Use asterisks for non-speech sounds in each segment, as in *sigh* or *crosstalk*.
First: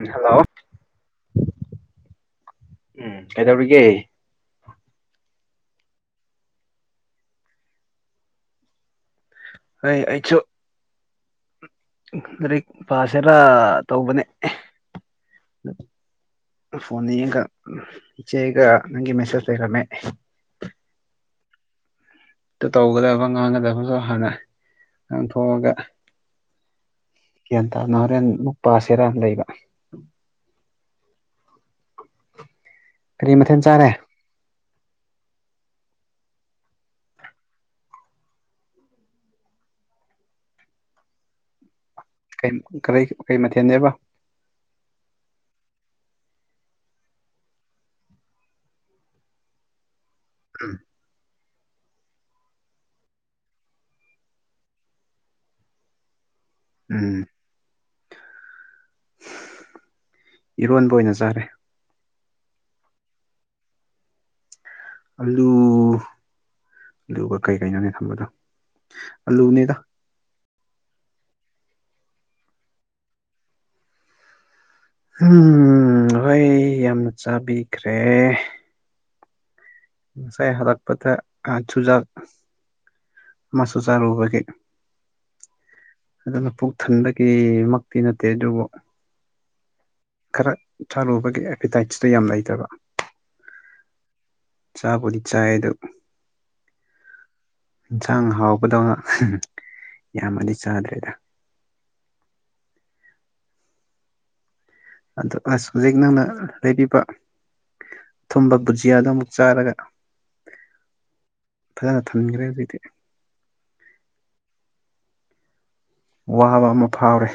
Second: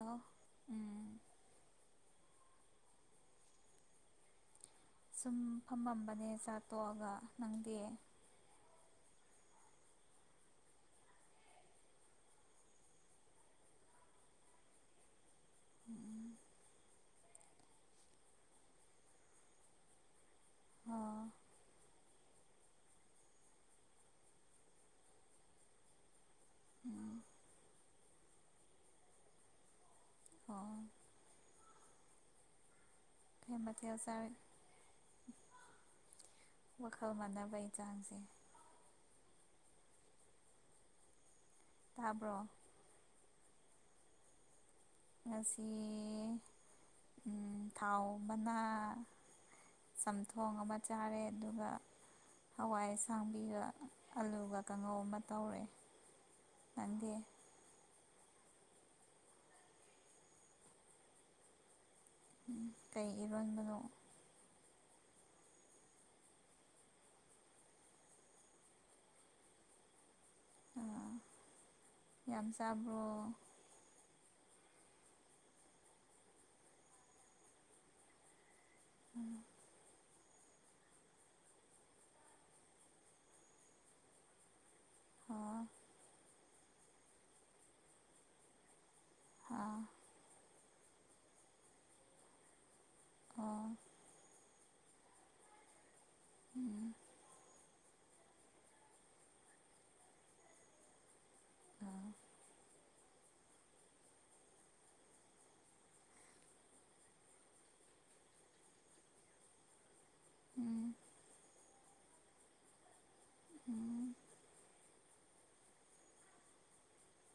ꯎꯝ hello ꯎꯝ ꯎꯝ ꯀꯩꯗꯧꯔꯤꯒꯦ ꯁꯨꯝ ꯐꯝꯃꯝꯕꯅꯦ ꯆꯥ ꯇꯣꯛꯑꯒ ꯅꯪꯗꯦ ꯑꯩ ꯑꯩꯁꯨ ꯔꯤ ꯄꯥꯁꯦꯂ ꯇꯧꯕꯧꯕꯅꯦ ꯎꯝ ꯐꯅꯤ ꯆꯦꯒ ꯅꯪꯒꯤ ꯃꯦꯁꯦꯖ ꯂꯩꯒꯃꯦ ꯑꯣ ꯇ ꯇꯧꯒꯗꯕ ꯉꯥꯡꯒꯗꯕꯁꯨ ꯍꯥꯟꯅ ꯉꯥꯡꯊꯣꯛꯑꯒ ꯎꯝ ꯒ꯭ꯌꯥꯟ ꯇꯥꯅ ꯍꯣꯔꯦꯟ ꯃꯨꯛ ꯄꯁꯤꯔ ꯂꯩꯕ ꯑꯣ ꯀꯔꯤ ꯃꯊꯦꯜ ꯍꯕꯗꯤ ꯆꯥꯔꯦ ꯍ ꯆꯔꯦ ꯋꯥꯈꯜ ꯃꯥꯟꯅꯕꯒꯤ ꯆꯥꯡꯁꯦ ꯇꯥꯕ꯭ꯔꯣ ꯀꯩ ꯃꯊꯦꯜꯅꯦꯕ ꯉꯁꯤ ꯊꯥꯎ ꯃꯅꯥ ꯆꯝꯊꯣꯡ ꯑꯃ ꯆꯥꯔꯦ ꯑꯗꯨꯒ ꯍꯋꯥꯏ ꯑꯁꯥꯡꯕꯤꯒ ꯑꯂꯨꯒ ꯀꯥꯡꯉꯧ ꯑꯃ ꯇꯧꯔꯦ ꯅꯗ ꯎꯝ ꯏꯔꯣꯟꯕ ꯑꯣꯏꯅ ꯆꯥꯔꯦ ꯀꯩ ꯏꯔꯣꯟꯕꯅꯣ ꯑꯂꯨ ꯑꯂꯨꯒ ꯀꯩ ꯀꯩꯅꯣꯅꯦ ꯊꯝꯕꯗꯣ ꯑꯂꯨꯅꯦꯗ ꯑꯥ ꯌꯥꯝ ꯆꯥꯕ꯭ꯔꯣ ꯎꯝ ꯍꯣꯏ ꯌꯥꯝꯅ ꯆꯥꯕꯤꯈ꯭ꯔꯦ ꯎꯝ ꯉꯁꯥꯏ ꯍꯜꯂꯛꯄꯗ ꯆꯨꯖꯥꯛ ꯃꯁꯨꯁꯥꯔꯨꯕꯒꯤ ꯑꯥ ꯑꯗꯨꯅ ꯄꯨꯛ ꯊꯟꯕꯒꯤꯃꯛꯇꯤ ꯅꯠꯇꯦ ꯑꯗꯨꯕꯨ ꯑꯥ ꯈꯔ ꯊꯥꯔꯨꯕꯒꯤ ꯑꯦꯄꯤꯇꯥꯏꯠꯁꯇꯣ ꯌꯥꯝ ꯂꯩꯇꯕ ꯑꯣ ꯆꯥ ꯄꯨꯗꯤ ꯆ ꯑꯗꯨ ꯎꯝ ꯏꯟꯁꯥꯡ ꯍꯥꯎꯕꯗꯧꯅ ꯌꯥꯝꯃꯗꯤ ꯆꯥꯗ꯭ꯔꯦꯗ ꯑꯥ ꯑꯗꯣ ꯑꯁ ꯍꯧꯖꯤꯛ ꯅꯪꯅ ꯂꯩꯕꯤꯕ ꯊꯨꯝꯕ ꯕꯨꯖꯤꯌꯥꯗ ꯑꯃꯨꯛ ꯆꯥꯔꯒ ꯎꯝ ꯐꯔ ꯊꯝꯈ꯭ꯔꯦ ꯑꯗꯨꯗꯤ ꯎꯝ ꯋꯥꯕ ꯑꯃ ꯐꯥꯎꯔꯦ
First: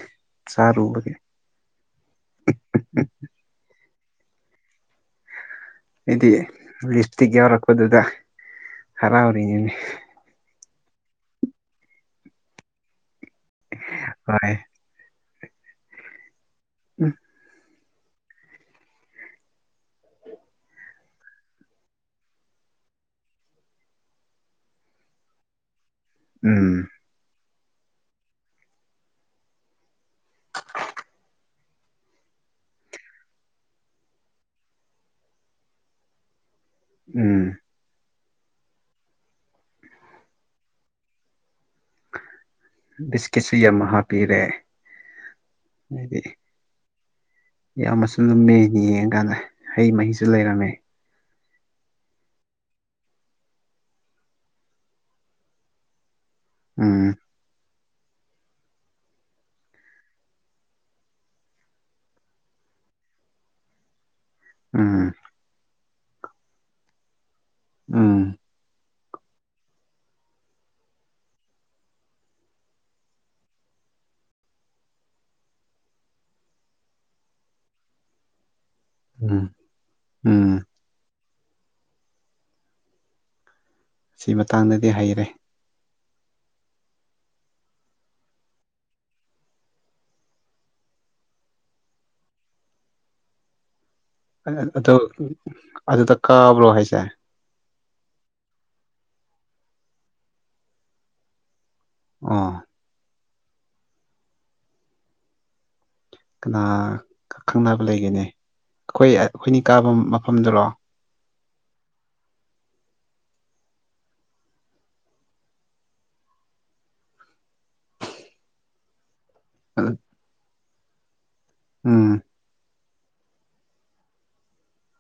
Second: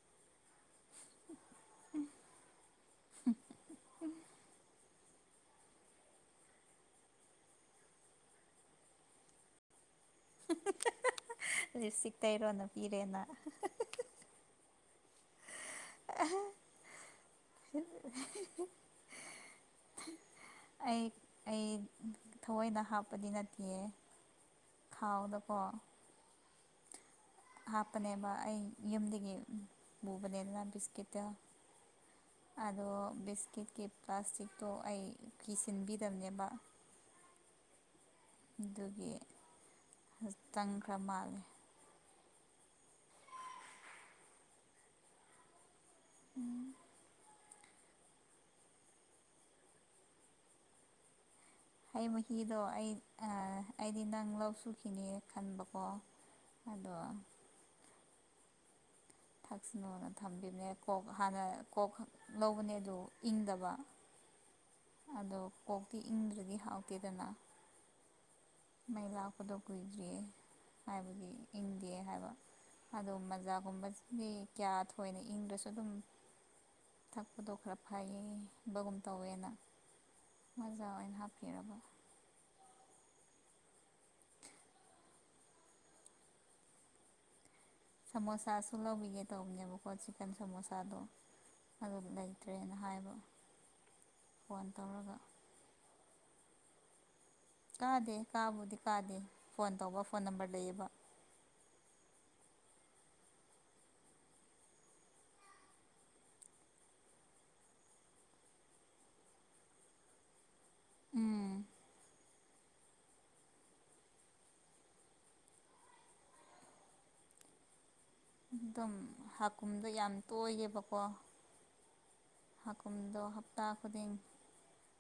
ꯁꯔꯨ ꯑꯣꯏꯔꯦ ꯎ ꯏꯗꯤ ꯂꯤꯞꯁꯇꯤꯛ ꯌꯎꯔ ꯀꯣꯗꯗ ꯍꯔꯥꯎꯥꯎꯔꯤꯉꯅꯦ ꯁꯤꯛꯇꯥ ꯏꯔꯣꯅ ꯐꯤꯔꯦꯅ ꯍꯣꯏ ꯑ ꯎꯝ *unintelligible* ꯎ ꯑꯩ ꯑꯩ ꯊꯑꯣꯏꯅ ꯍꯥꯞꯄꯗꯤ ꯅꯠꯇꯦꯦ ꯈꯥꯎꯗꯀꯣ ꯎꯝ ꯍꯥꯞꯄꯅꯦꯕ ꯑꯩ ꯌꯨꯝꯗꯒꯤ ꯄꯨꯕꯅꯦꯅ ꯕꯤꯁꯀꯤꯠꯇ ꯑꯗꯣ ꯕꯤꯁꯀꯤꯠꯀꯤ ꯄ꯭ꯂꯥꯁꯇꯤꯛꯇꯣ ꯑꯩ ꯀꯤꯁꯤꯟꯕꯤꯗꯕꯅꯦꯕ ꯎꯝ ꯑꯗꯨꯒꯤꯖꯤꯛꯇꯪꯈ꯭ꯔ ꯃꯥꯜꯜꯂꯤꯦ ꯕꯤꯁꯀꯤꯠꯁꯨ ꯌꯥꯝ ꯍꯥꯞꯄꯤꯔꯦ ꯍꯥꯏꯗꯤ ꯌꯥꯝꯃꯁꯨ ꯂꯨꯝꯃꯦ ꯌꯦꯡꯉꯀꯥꯟꯗ ꯍꯩ ꯃꯍꯤꯁꯨ ꯂꯩꯔꯝꯃꯦ ꯍ ꯃꯍꯤꯗꯣ ꯑꯩ ꯑꯩꯗꯤ ꯅꯪ ꯂꯧ ꯁꯨꯈꯤꯅꯦ ꯈꯟꯕꯀꯣ ꯑꯗ ꯎꯝ ꯊꯛꯁꯅꯣꯅ ꯊꯝꯕꯤꯕꯅꯦ ꯀꯣꯛ ꯍꯥꯟꯅ ꯀꯣꯛ ꯂꯧꯕꯅꯦ ꯑꯗꯨ ꯏꯪꯗꯕ ꯎꯝ ꯑꯗꯣ ꯀꯣꯛꯇꯤ ꯏꯪꯗ꯭ꯔꯗꯤ ꯍꯥꯎꯇꯦꯗꯅ ꯎꯝ ꯃꯩ ꯂꯥꯛꯄꯗꯣ ꯀꯨꯏꯗ꯭ꯔꯤꯌꯦ ꯍꯥꯏꯕꯗꯤ ꯏꯪꯗꯦ ꯍꯥꯏꯕ ꯑꯗꯨ ꯃꯖꯥꯒꯨꯝꯕꯁꯤꯗꯤ ꯀꯌꯥ ꯊꯣꯏꯅ ꯏꯪꯗ꯭ꯔꯁꯨ ꯑꯗꯨꯝ ꯊꯛꯄꯗꯣ ꯈꯔ ꯐꯩꯌꯦꯕꯒꯨꯝ ꯇꯧꯋꯦꯅ ꯎꯝ ꯎꯝ ꯃꯖꯥ ꯑꯣꯏꯅ ꯍꯥꯞ ꯁꯤ ꯃꯇꯥꯡꯗꯗꯤ ꯍꯩꯔꯦ ꯁꯃꯣꯁꯥ ꯁꯂꯣꯚꯤꯒ ꯇꯧꯕꯉꯨꯀꯣ ꯆꯤꯦꯟ ꯁꯃꯣꯁꯥꯗ ꯑꯗꯨꯗ ꯂꯩꯏ ꯇꯔ ꯅꯍꯥꯏꯕꯣ ꯑꯗꯨ ꯑꯗꯨꯗ ꯀꯥꯕ꯭ꯔꯣ ꯍꯥꯏꯁꯦ ꯀꯥꯗꯦ ꯀꯥꯕꯨꯗꯤ ꯀꯥꯗꯦ ꯐꯣꯟ ꯇꯧꯕ ꯐꯣꯟ ꯅꯝꯕꯔ ꯂꯩꯌꯦꯕ ꯑꯥ ꯀꯅꯥ ꯈꯪꯅꯕ ꯂꯩꯒꯦꯅꯤ ꯑꯩꯈꯣꯏ ꯑꯩꯈꯣꯏꯅꯤ ꯀꯥꯕ ꯃꯐꯝꯗꯨꯔꯣ ꯎꯝ ꯑꯗꯨꯝ ꯍꯥꯀꯨꯝꯗꯣ ꯌꯥꯝ ꯇꯣꯏꯌꯦꯕꯀꯣ ꯎꯝ ꯍꯥꯥꯛꯀꯨꯝꯗꯣ ꯍꯞꯇꯥ ꯈꯨꯗꯤꯡ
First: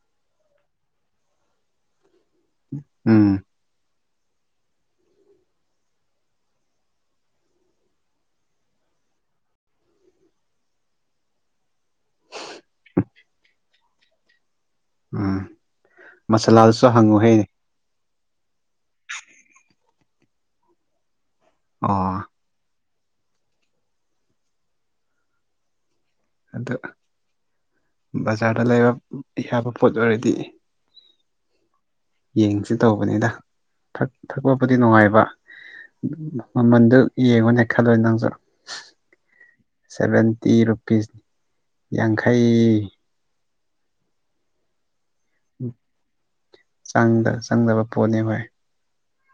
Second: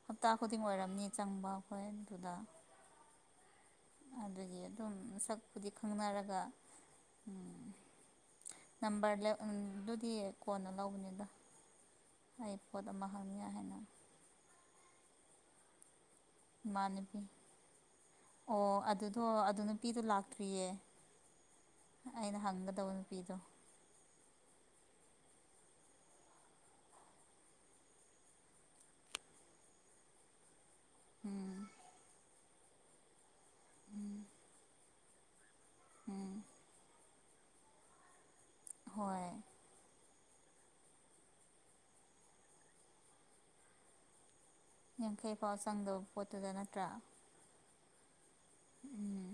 ꯍꯞꯇꯥ ꯈꯨꯗꯤꯡ ꯑꯣꯏꯔꯝꯅꯤ ꯆꯪꯕ ꯑꯩꯈꯣꯏ ꯑꯗꯨꯗ ꯎꯝ ꯑꯗꯨꯒꯤ ꯑꯗꯨꯝ ꯁꯛꯄꯨꯗꯤ ꯈꯪꯅꯔꯒ ꯅꯝꯕꯔ ꯑꯗꯨꯗꯤ ꯀꯣꯟꯅ ꯂꯧꯕꯅꯤꯗ ꯑꯩꯐꯗ ꯃꯍ ꯍ ꯃꯌꯥ ꯍꯟꯅ ꯎꯝ ꯃꯁꯥꯂꯥꯗꯨꯁꯨ ꯏꯃꯥꯟꯅꯕꯤ ꯍꯪꯉꯨꯍꯦꯅꯦ ꯑꯣ ꯑꯗꯨꯗꯣ ꯑꯗꯨ ꯅꯨꯄꯤꯗꯣ ꯂꯥꯛꯇ꯭ꯔꯤꯌꯦ ꯑꯣ ꯑꯩꯅ ꯍꯪꯒꯗꯕ ꯍꯥꯄꯤꯤꯗ ꯑꯗꯨ ꯕꯖꯥꯔꯗ ꯂꯩꯕ ꯌꯥꯕ ꯄꯣꯠ ꯑꯣꯏꯔꯗꯤ ꯎꯝ ꯌꯦꯡꯁꯤ ꯇꯧꯕꯅꯤꯗ ꯊꯛꯄꯕꯨꯗꯤ ꯅꯨꯡꯉꯥꯏꯕ ꯎꯝ ꯃꯃꯟꯗꯨ ꯌꯦꯡꯉꯣꯅꯦ ꯈꯜꯂꯣꯏ ꯅꯪꯁꯨ ꯍꯣꯏ ꯁꯚꯦꯟꯇꯤ ꯔꯨꯄꯤꯁ ꯌꯥꯡꯈꯩ ꯌꯥꯡꯈꯩ ꯐꯥꯎ ꯆꯪꯗꯕ ꯄꯣꯠꯇꯨꯗ ꯅꯠꯇ꯭ꯔꯥ ꯆꯪꯗ ꯆꯪꯗꯕ ꯄꯣꯠꯅꯤ ꯍꯣꯏ ꯎꯝ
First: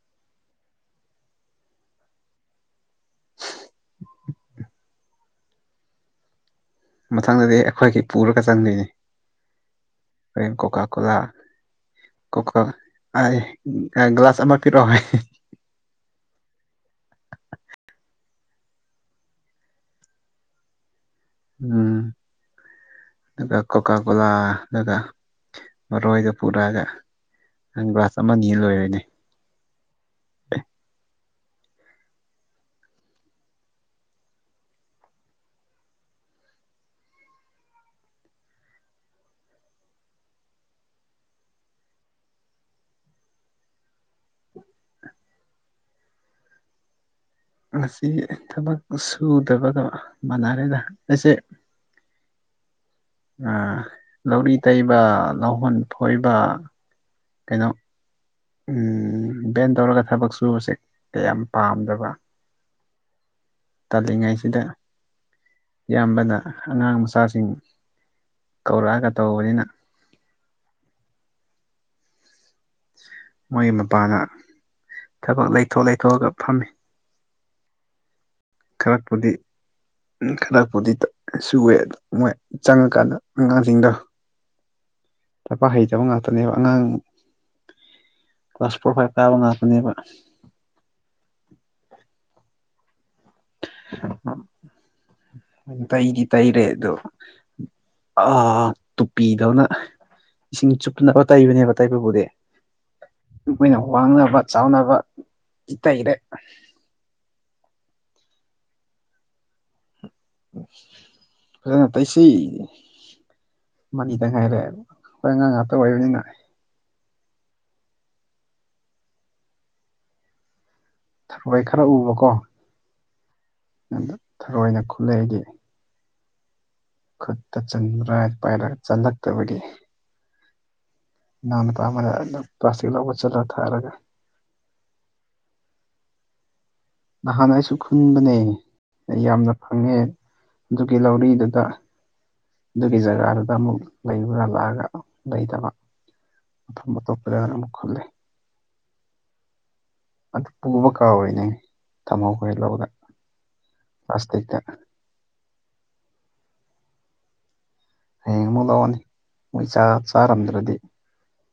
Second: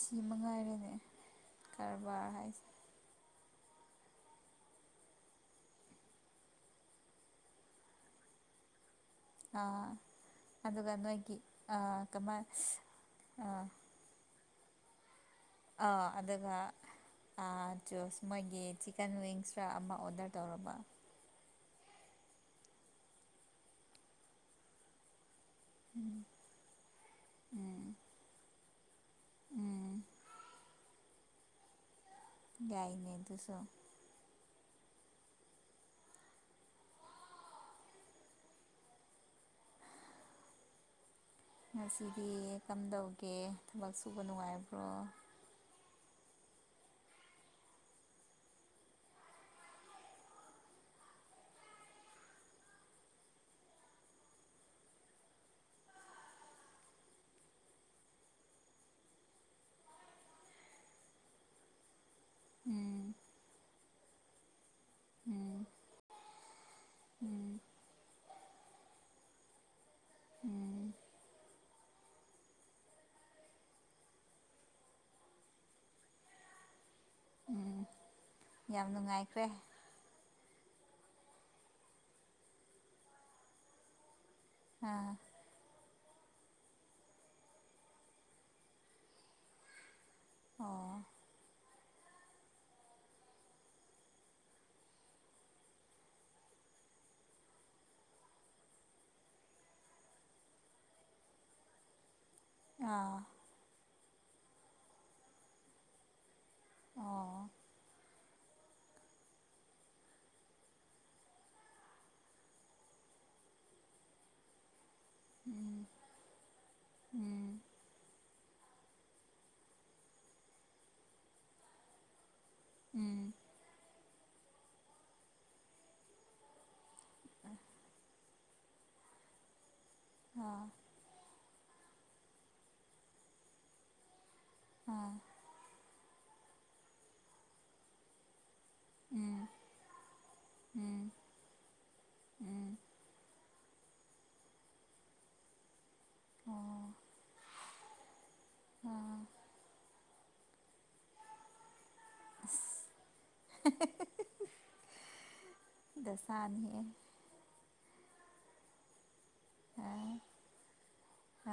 ꯁꯤ ꯃ ꯉꯥꯏꯔꯦꯅꯦ ꯀꯔꯕꯥꯔ ꯍꯥꯏꯁꯦ ꯃꯊꯪꯗꯗꯤ ꯑꯩꯈꯣꯏꯒꯤ ꯄꯨꯔꯒ ꯆꯪꯗꯣꯏꯅꯤ ꯑꯥ ꯀꯣꯀꯥ ꯑꯗꯨꯒ ꯀꯣꯂꯥ ꯅꯣꯏꯒꯤ ꯀꯃꯥꯏ ꯀꯣꯀꯥ ꯭ꯂꯥꯁ ꯑ ꯐꯔ ꯑꯣꯏꯍꯦ ꯑ ꯑꯗꯨꯒ ꯑ ꯣꯁ ꯃꯣꯏꯒꯤ ꯆꯤꯛꯀꯟ ꯋꯤꯡꯁ ꯈ ꯑꯃ ꯑꯣꯗꯔ ꯇꯧꯔꯕ ꯎꯝ ꯑꯗꯨꯒ ꯀꯀ ꯀꯣꯂꯥ ꯑꯗꯨꯒ ꯃꯔꯣꯏꯗ ꯄꯨꯔꯛꯑꯒ ꯒ꯭ꯂꯥꯁ ꯑꯃꯅꯤ ꯂꯣꯏꯔꯣꯏꯅꯦ ꯎꯝ *unintelligible* ꯌꯥꯏꯅꯦ ꯑꯗꯨꯁꯨꯣ ꯉꯁꯤꯗꯤ ꯀꯝꯗꯧꯒꯦ ꯊꯕꯛ ꯁꯨꯕ ꯅꯨꯡꯉꯥꯏꯕ꯭ꯔꯣ ꯉꯁꯤ ꯊꯕꯛ ꯁꯨꯗꯕꯒ ꯃꯅꯔꯦꯗ ꯑꯩꯁꯦ *unintelligible* ꯂꯧꯔꯤ ꯇꯩꯕ ꯂꯧꯍꯣꯟ ꯐꯣꯏꯕ ꯀꯩꯅꯣ ꯎꯝ ꯚꯦꯟ ꯇꯧꯔꯒ ꯊꯕꯛ ꯁꯨꯖꯤ ꯀꯌꯥꯝ ꯄꯥꯝꯗꯕ ꯎꯝ ꯇꯥꯜꯂꯤꯉꯩꯁꯤꯗ ꯎꯝ ꯏꯌꯥꯝꯕꯅ ꯑꯉꯥꯡ ꯃꯆꯥꯁꯤꯡ ꯎꯝ ꯀꯧꯔꯛꯑꯒ ꯇꯧꯕꯅꯤꯅ ꯎꯝ ꯃꯣꯏꯒꯤ ꯃꯄꯥꯅ ꯊꯕꯛ ꯂꯩꯊꯣꯛ ꯂꯩꯊꯣꯛꯑꯒ ꯐꯝꯃꯤ ꯎꯝ ꯌꯥꯝ ꯅꯨꯡꯉꯥꯏꯈ꯭ꯔꯦ ꯈꯔꯄꯨꯗꯤ ꯁꯨꯑꯦ ꯑꯗ ꯃꯣꯏ ꯆꯪꯉꯀꯥꯟꯗ ꯑꯉꯥꯡꯁꯤꯡꯗꯣ ꯑꯥ ꯇ ꯄ ꯍꯩ ꯆ ꯉꯥꯛꯇꯅꯦꯕ ꯑꯉꯥꯡ ꯀ꯭ꯂꯥꯁ ꯐꯣꯔ ꯐꯥꯏꯚ ꯀꯥꯕ ꯉꯥꯛꯇꯅꯦꯕ ꯑꯣ ꯇꯩꯗꯤ ꯇꯩꯔꯦ ꯑꯗꯨ ꯑ ꯇꯨꯄꯤꯗꯧꯅ ꯏꯁꯤꯡ ꯆꯨꯞꯇꯅꯕ ꯇꯩꯕꯅꯦꯕ ꯇꯥꯏꯕꯕꯨꯗꯤ ꯑꯥ ꯑꯩꯈꯣꯏꯅ ꯋꯥꯡꯅꯕ ꯆꯥꯎꯅꯕ ꯇꯩꯔꯦ ꯑꯣ ꯎ ꯐꯖꯅ ꯇꯩꯁꯤ ꯃꯅꯤ ꯇꯪ ꯉꯥꯏꯔꯦ ꯍꯥꯏ ꯍꯉꯥꯡ ꯉ ꯑꯇꯩ ꯎꯝ ꯑꯣꯏꯕꯅꯤꯅ ꯎꯝ ꯊ ꯍꯏ ꯈꯔ ꯎꯕꯀꯣ ꯎꯝ ꯟꯗꯛ ꯊꯔꯣꯏꯅ ꯈꯨꯠꯂꯛꯗꯤ ꯈꯨꯠꯇ ꯆꯟꯗ꯭ꯔꯥ ꯄꯥꯏ ꯆꯜꯂꯛꯇꯕꯒꯤ ꯑꯣ ꯅꯅ ꯄꯥ ꯄ꯭ꯂꯥꯁꯇꯤꯛ ꯂꯧꯕ ꯆꯠꯂ ꯊꯥꯔꯒꯦ ꯑ ꯅꯍꯥꯟ ꯑꯩꯁꯨ ꯈꯨꯟꯕꯅꯦ ꯑꯩ ꯎꯝ ꯌꯥꯝꯅ ꯐꯪꯉꯦ ꯑꯗꯨꯒꯤ ꯎꯝ ꯂꯧꯔꯤꯗꯨꯗ ꯎꯝ ꯑꯗꯨꯒꯤ ꯖꯒꯥꯗꯨꯗ ꯑꯃꯨꯛ ꯂꯩꯕ꯭ꯔꯥ ꯂꯥꯛꯑꯒ ꯂꯩꯇꯕ ꯑꯣ ꯑꯝꯕ ꯇꯣꯞꯄꯔ ꯍꯥꯏꯔ ꯑꯃꯨ ꯈꯂꯦ ꯑꯗꯨ ꯄꯨꯕ ꯀꯥ ꯑꯣꯏꯔꯤꯅꯦ ꯊꯝꯃꯣ ꯈꯔ ꯂꯧꯗ ꯄ꯭ꯂꯥꯁꯇꯤꯛꯇ ꯗꯁꯥꯏꯟ ꯍꯌꯦꯡ ꯑꯃꯨꯛ ꯂꯧꯔꯅꯤ ꯃꯣꯏ ꯆ ꯆꯥꯔꯝꯗ꯭ꯔꯗꯤ ꯑ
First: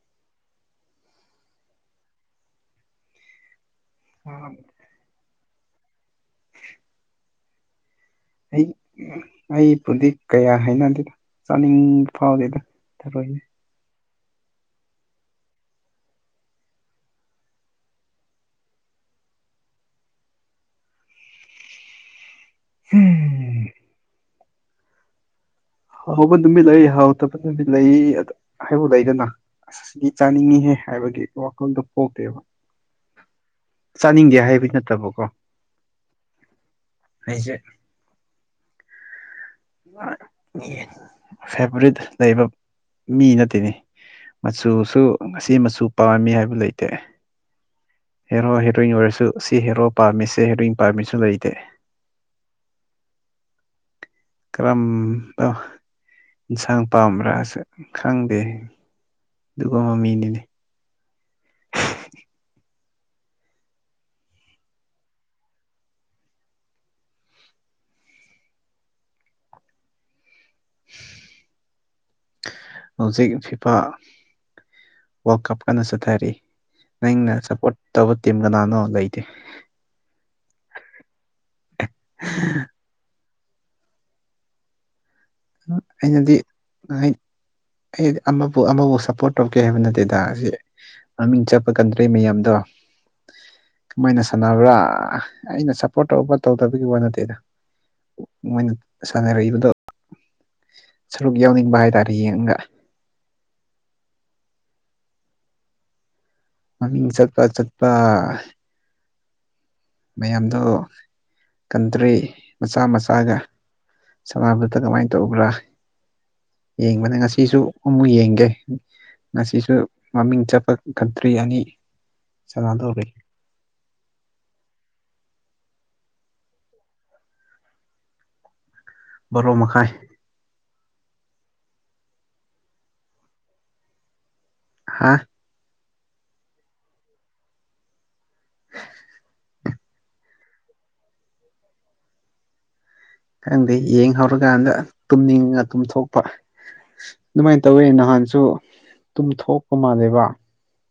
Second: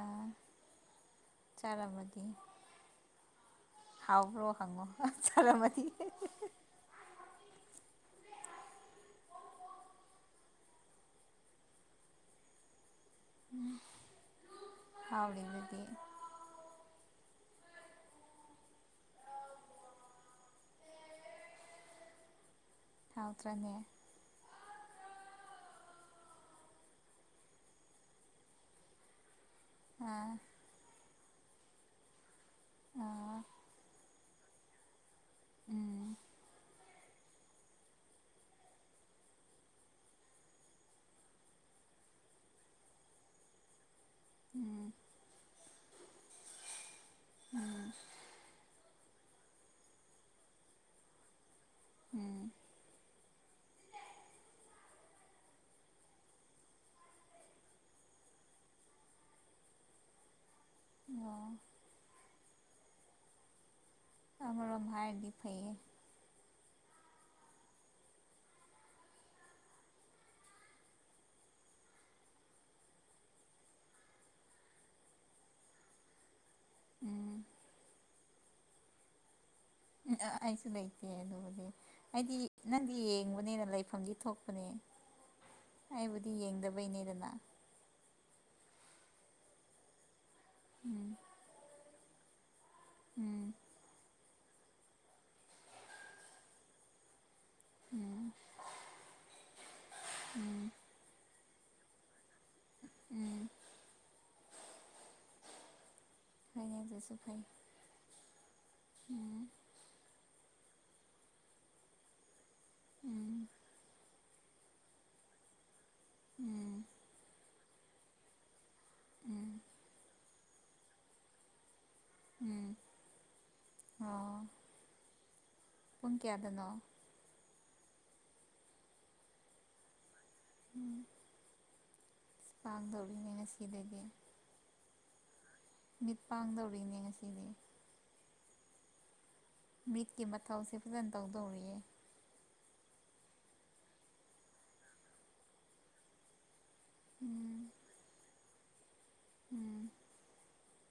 ꯆꯂꯕꯗꯤ ꯍꯥꯎꯕ꯭ꯔꯣ ꯍꯪꯉꯣ ꯆꯔ ꯃꯗꯤ ꯑꯩ ꯑꯩꯕꯨꯗꯤ ꯀꯌꯥ ꯍꯥꯏꯅꯗꯦꯗ ꯆꯥꯅꯤꯡꯕ ꯐꯥꯎꯗꯦꯗ ꯇꯔꯣꯏꯅꯦ ꯍꯥꯎꯔꯤꯗꯨ ꯍꯥꯎꯗ꯭ꯔꯅꯦ ꯍꯧꯕ ꯅꯨꯃꯤꯠ ꯂꯩ ꯍꯥꯎꯗꯕ ꯅꯨꯃꯤꯠ ꯂꯩ ꯍꯥꯏꯕꯥꯎ ꯂꯩꯗꯅ ꯑ ꯁꯤꯗꯤ ꯑꯥ ꯆꯥꯅꯤꯡꯉꯤꯍꯦ ꯍꯥꯏꯕꯒꯤ ꯋꯥꯈꯜꯗꯣ ꯄꯣꯛꯇꯦꯕ ꯑ ꯆꯥꯅꯤꯡꯗꯦ ꯍꯥꯏꯕ ꯅꯠꯇꯕꯀꯣ ꯎꯝ ꯑꯩꯁ ꯐꯦꯚꯣꯔꯔꯤꯠ ꯂꯩꯕ ꯃꯤ ꯅꯠꯇꯦꯅꯤ ꯃꯆꯨꯁꯨ ꯉꯁꯤ ꯃꯆꯨ ꯄꯥꯝꯃꯤ ꯍꯥꯏꯕ ꯂꯩꯇꯦ ꯍꯦꯔꯣ ꯍꯦꯔꯣꯏꯟ ꯑꯣꯏꯔꯁꯨ ꯁꯤ ꯍꯦꯔꯣ ꯄꯥꯝꯃꯤꯁꯦ ꯍꯦꯔꯣꯏꯟ ꯄꯥꯝꯃꯤꯁꯨ ꯂꯩꯇꯦ ꯎꯝ ꯀꯔꯝ ꯑ ꯏꯟꯁꯥꯡ ꯄꯥꯝꯕ꯭ꯔꯥꯁꯨ ꯈꯪꯗꯦ ꯑꯗꯨꯒ ꯃꯃꯤꯅꯤꯅꯦ ꯑꯣ ꯑꯔꯣ ꯚꯥꯏꯗꯤ ꯐꯩꯌꯦ *unintelligible* ꯍꯧꯖꯤꯛ ꯐꯤꯐꯥ ꯋꯥꯔꯜ ꯀꯞ ꯀꯟꯅ ꯆꯠꯊꯔꯤ ꯅꯪꯅ ꯎꯝ ꯁꯞꯄꯣꯔꯠ ꯇꯧꯕ ꯇꯤ ꯀꯅꯥꯅꯣ ꯂꯩꯇꯦ ꯎ ꯑꯁꯨ ꯂꯩꯥꯏꯇꯦ ꯑꯗꯨꯦ ꯑꯩꯗꯤ ꯅꯪꯗꯤ ꯌꯦ ꯇꯅꯦꯅ ꯂꯩꯐꯝꯗꯤ ꯊꯣꯛꯄꯅꯦ ꯑꯩꯕꯨꯗꯤ ꯑꯩꯅꯗꯤ ꯌꯦꯡꯗꯕꯩꯅꯦꯗꯅ ꯑꯃꯕꯨ ꯑꯃꯕꯨ ꯁꯞꯄꯣꯔꯠ ꯇꯧꯔꯛꯀꯦ ꯍꯥꯏꯕ ꯅꯠꯇꯦꯗ ꯑꯁꯤ ꯃꯃꯤꯡ ꯆꯠꯄ ꯀꯟꯗ꯭ꯔꯔꯤ ꯃꯌꯥꯝꯗꯣ ꯎꯝ ꯃꯣꯏꯅ ꯁꯥꯟꯅꯕ꯭ꯔꯥ ꯑꯩꯅ ꯁꯞꯄꯣꯔꯠ ꯇꯧ ꯇꯧꯗꯕꯒꯤ ꯋꯥ ꯅꯠꯇꯦꯗ ꯃꯣꯏꯅ ꯁꯥꯟꯅꯔꯛꯏꯕꯗꯣ ꯁꯔꯨꯛ ꯌꯥꯎꯅꯤꯡꯕ ꯍꯥꯏꯇꯥꯔꯦ ꯌꯦꯡꯉꯒ ꯎꯝ ꯍꯣꯏꯅꯦ ꯃꯃꯤꯡ ꯑꯗꯨꯁꯨ ꯆꯠꯄ ꯆꯠꯄ ꯎꯝ ꯃꯌꯥꯝꯗ ꯀꯟꯇ꯭ꯔꯤ ꯃꯆꯥ ꯎꯝ ꯃꯆꯥꯒ ꯁꯥꯟꯅꯥꯅꯕꯠꯇ ꯀꯃꯥꯏꯅ ꯇꯧꯕ꯭ꯔꯥ ꯎꯝ ꯌꯦꯡꯕꯅꯦ ꯉꯁꯤꯁꯨ ꯑꯃꯨꯛ ꯌꯦꯡꯒꯦ ꯎꯝ ꯉꯁꯤꯁꯨ ꯃꯃꯤꯡ ꯆꯠꯄ ꯀꯟꯇ꯭ꯔꯤ ꯑꯅꯤ ꯎꯝ ꯆꯅꯥꯗꯒꯦ ꯑꯣ ꯄꯨꯡ ꯀꯌꯥꯗꯅꯣ ꯔꯣ ꯃꯈꯥꯏ ꯎꯝ ꯄꯥꯗꯧꯔꯅ ꯁꯤꯗꯗꯒꯤ ꯍꯥ ꯃꯤꯠ ꯄꯥꯡꯗꯧꯔꯤꯅꯦ ꯉꯁꯤꯗꯤ ꯃꯤꯠꯀꯤ ꯃꯊꯧꯁꯦ ꯐꯖꯅ ꯇꯧꯗꯧꯔꯤꯌꯦ ꯈꯪꯗꯦ ꯌꯦꯡ ꯍꯧꯧꯔꯀꯥꯟꯗ ꯇꯨꯝꯅꯤꯡꯉ ꯇꯨꯝꯊꯣꯛꯄ ꯑꯗꯨꯃꯥꯏꯅ ꯎꯝ ꯇꯧꯋꯦ ꯅꯍꯥꯟꯁꯨ ꯇꯨꯝꯊꯣꯛꯄ ꯎꯝ ꯃꯥꯜꯂꯦꯕ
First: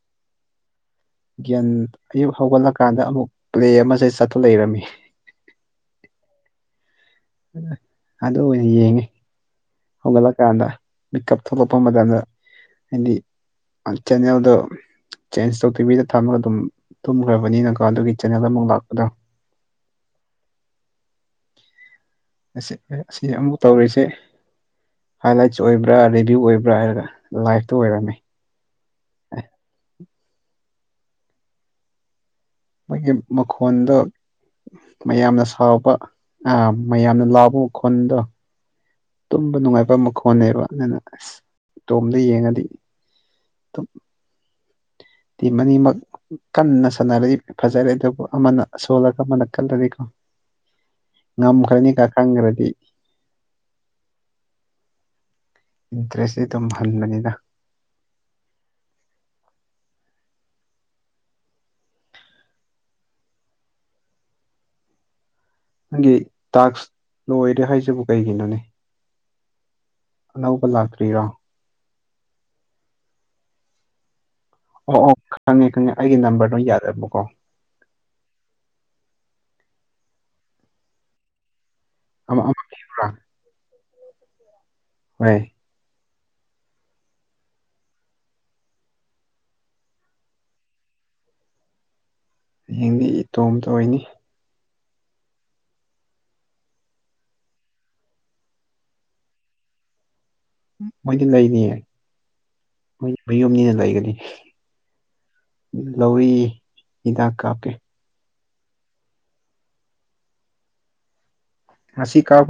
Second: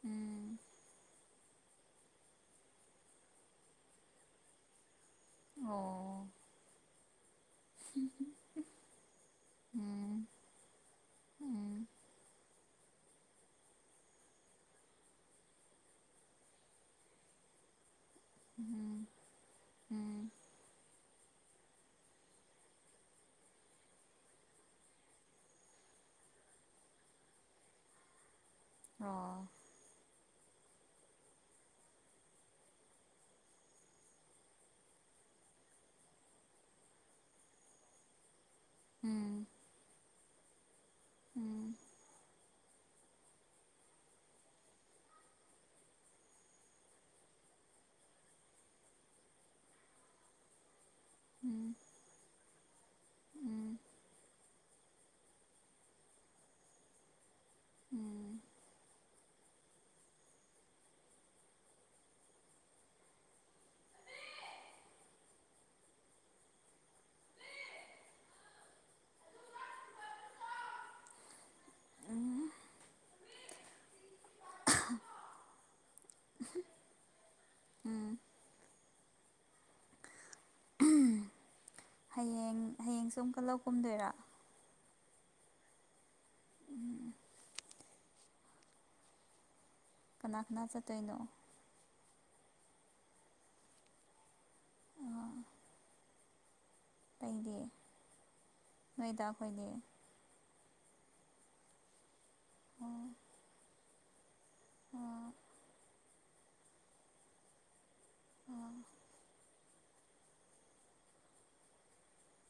ꯎꯝ ꯒꯟ ꯑꯌꯨꯛ ꯍꯧꯒꯠꯂꯀꯥꯟꯗ ꯑꯃꯨꯛ ꯄ꯭ꯂꯦ ꯑꯃꯁꯦ ꯆꯠꯠꯇ ꯂꯩꯔꯝꯃꯤ ꯑꯣ ꯑꯗꯨ ꯑꯣꯏꯅ ꯌꯦꯡꯉꯤ ꯎꯝ ꯍꯧꯒꯠꯂꯛꯀꯥꯟꯗ ꯃꯤꯤꯛꯀꯞ ꯊꯣꯛꯂꯛꯄ ꯎꯝ ꯃꯇꯝꯗ ꯍꯥꯏꯗꯤ ꯆꯦꯅꯦꯜꯗꯣ ꯆꯦꯟꯖ ꯇꯧ ꯇꯤꯚꯗ ꯊꯝꯃꯒ ꯑꯗꯨꯝ ꯇꯨꯝꯈ꯭ꯔꯕꯅꯤꯅꯀꯣ ꯑꯗꯨꯒꯤ ꯆꯦꯅꯦꯜ ꯑꯃꯨꯛ ꯂꯥꯛꯄꯗ ꯎꯝ ꯑꯁꯤ ꯑꯃꯨꯛ ꯇꯧꯔꯤꯁꯦ ꯍꯥꯏꯂꯥꯏꯠ ꯑꯣꯏꯕ꯭ꯔꯥ ꯦꯚꯤꯌꯨ ꯑꯣꯏꯕ꯭ꯔꯥ ꯍꯥꯏꯔꯒ ꯂꯥꯏꯚꯇ ꯑꯣꯏꯔꯝꯃꯦ ꯑꯣ ꯃꯥꯣꯏꯒꯤ ꯃꯈꯣꯟꯗ ꯃꯌꯥꯝꯅ ꯁꯥꯎꯕ ꯑ ꯃꯌꯥꯝꯅ ꯂꯥꯎꯕꯜꯗꯣ ꯎꯝ ꯇꯨꯝꯕ ꯅꯨꯡꯉꯥꯏꯕ ꯃꯈꯣꯟꯅꯦꯕ ꯑꯗꯨꯅ ꯑꯁ ꯎꯝ ꯇꯣꯝꯗ ꯌꯦꯡꯉꯗꯤ ꯇ ꯇ ꯃꯅꯤꯃꯛ ꯀꯟꯅ ꯁꯥꯟꯅꯔ ꯐꯖꯔꯦ ꯑꯗꯨꯕꯨ ꯑꯃꯅ ꯁꯣꯜꯂꯒ ꯑꯃꯅ ꯀꯜꯂꯔꯤꯀꯣ ꯉꯝꯈ꯭ꯔꯅꯤ ꯀꯥ ꯈꯥꯡꯪꯈ꯭ꯔꯗꯤ ꯏꯟꯇ꯭ꯔꯦꯁꯦ ꯇꯜꯃꯅꯤꯗ ꯎꯝ ꯅꯪꯒꯤ ꯇꯥꯛꯁ ꯂꯣꯏꯔꯦ ꯍꯥꯏꯁꯤꯕꯨ ꯀꯩꯒꯤꯅꯣꯅꯦ ꯑꯅꯧꯕ ꯂꯥꯛꯇ꯭ꯔꯤꯔꯣ ꯑꯣ ꯑꯣ ꯈꯪꯉꯦ ꯈꯪꯉꯦ ꯑꯩꯒꯤ ꯅꯝꯕꯔꯗꯣ ꯌꯥꯔꯑꯕꯀꯣ ꯑꯃ ꯍꯌꯦꯡ ꯑꯃ ꯄꯤꯕ꯭ꯔꯥ ꯍꯌꯦꯡꯁꯨ ꯑꯃꯨꯛꯀ ꯂꯧ ꯀꯨꯝꯗꯣꯏꯔ ꯍ ꯀꯅꯥ ꯀꯅꯥ ꯆꯠꯠꯇꯣꯏꯅꯣ ꯌꯦꯡꯗꯤ ꯏꯇꯣꯝꯇ ꯑꯣꯏꯅꯤ ꯂꯩꯗꯤ ꯅꯣꯏꯗ ꯑꯩꯈꯣꯏꯗꯤ ꯃꯣꯏꯗꯤ ꯂꯩꯅꯤ ꯑꯣ ꯃꯣꯏ ꯃꯌꯨꯝꯅꯤꯅ ꯂꯩꯒꯅꯤ ꯑꯣ ꯂꯧꯧꯏ ꯍꯤꯗꯥꯛ ꯀꯥꯞꯀꯦ ꯑ ꯑꯁꯤ ꯀꯕꯨ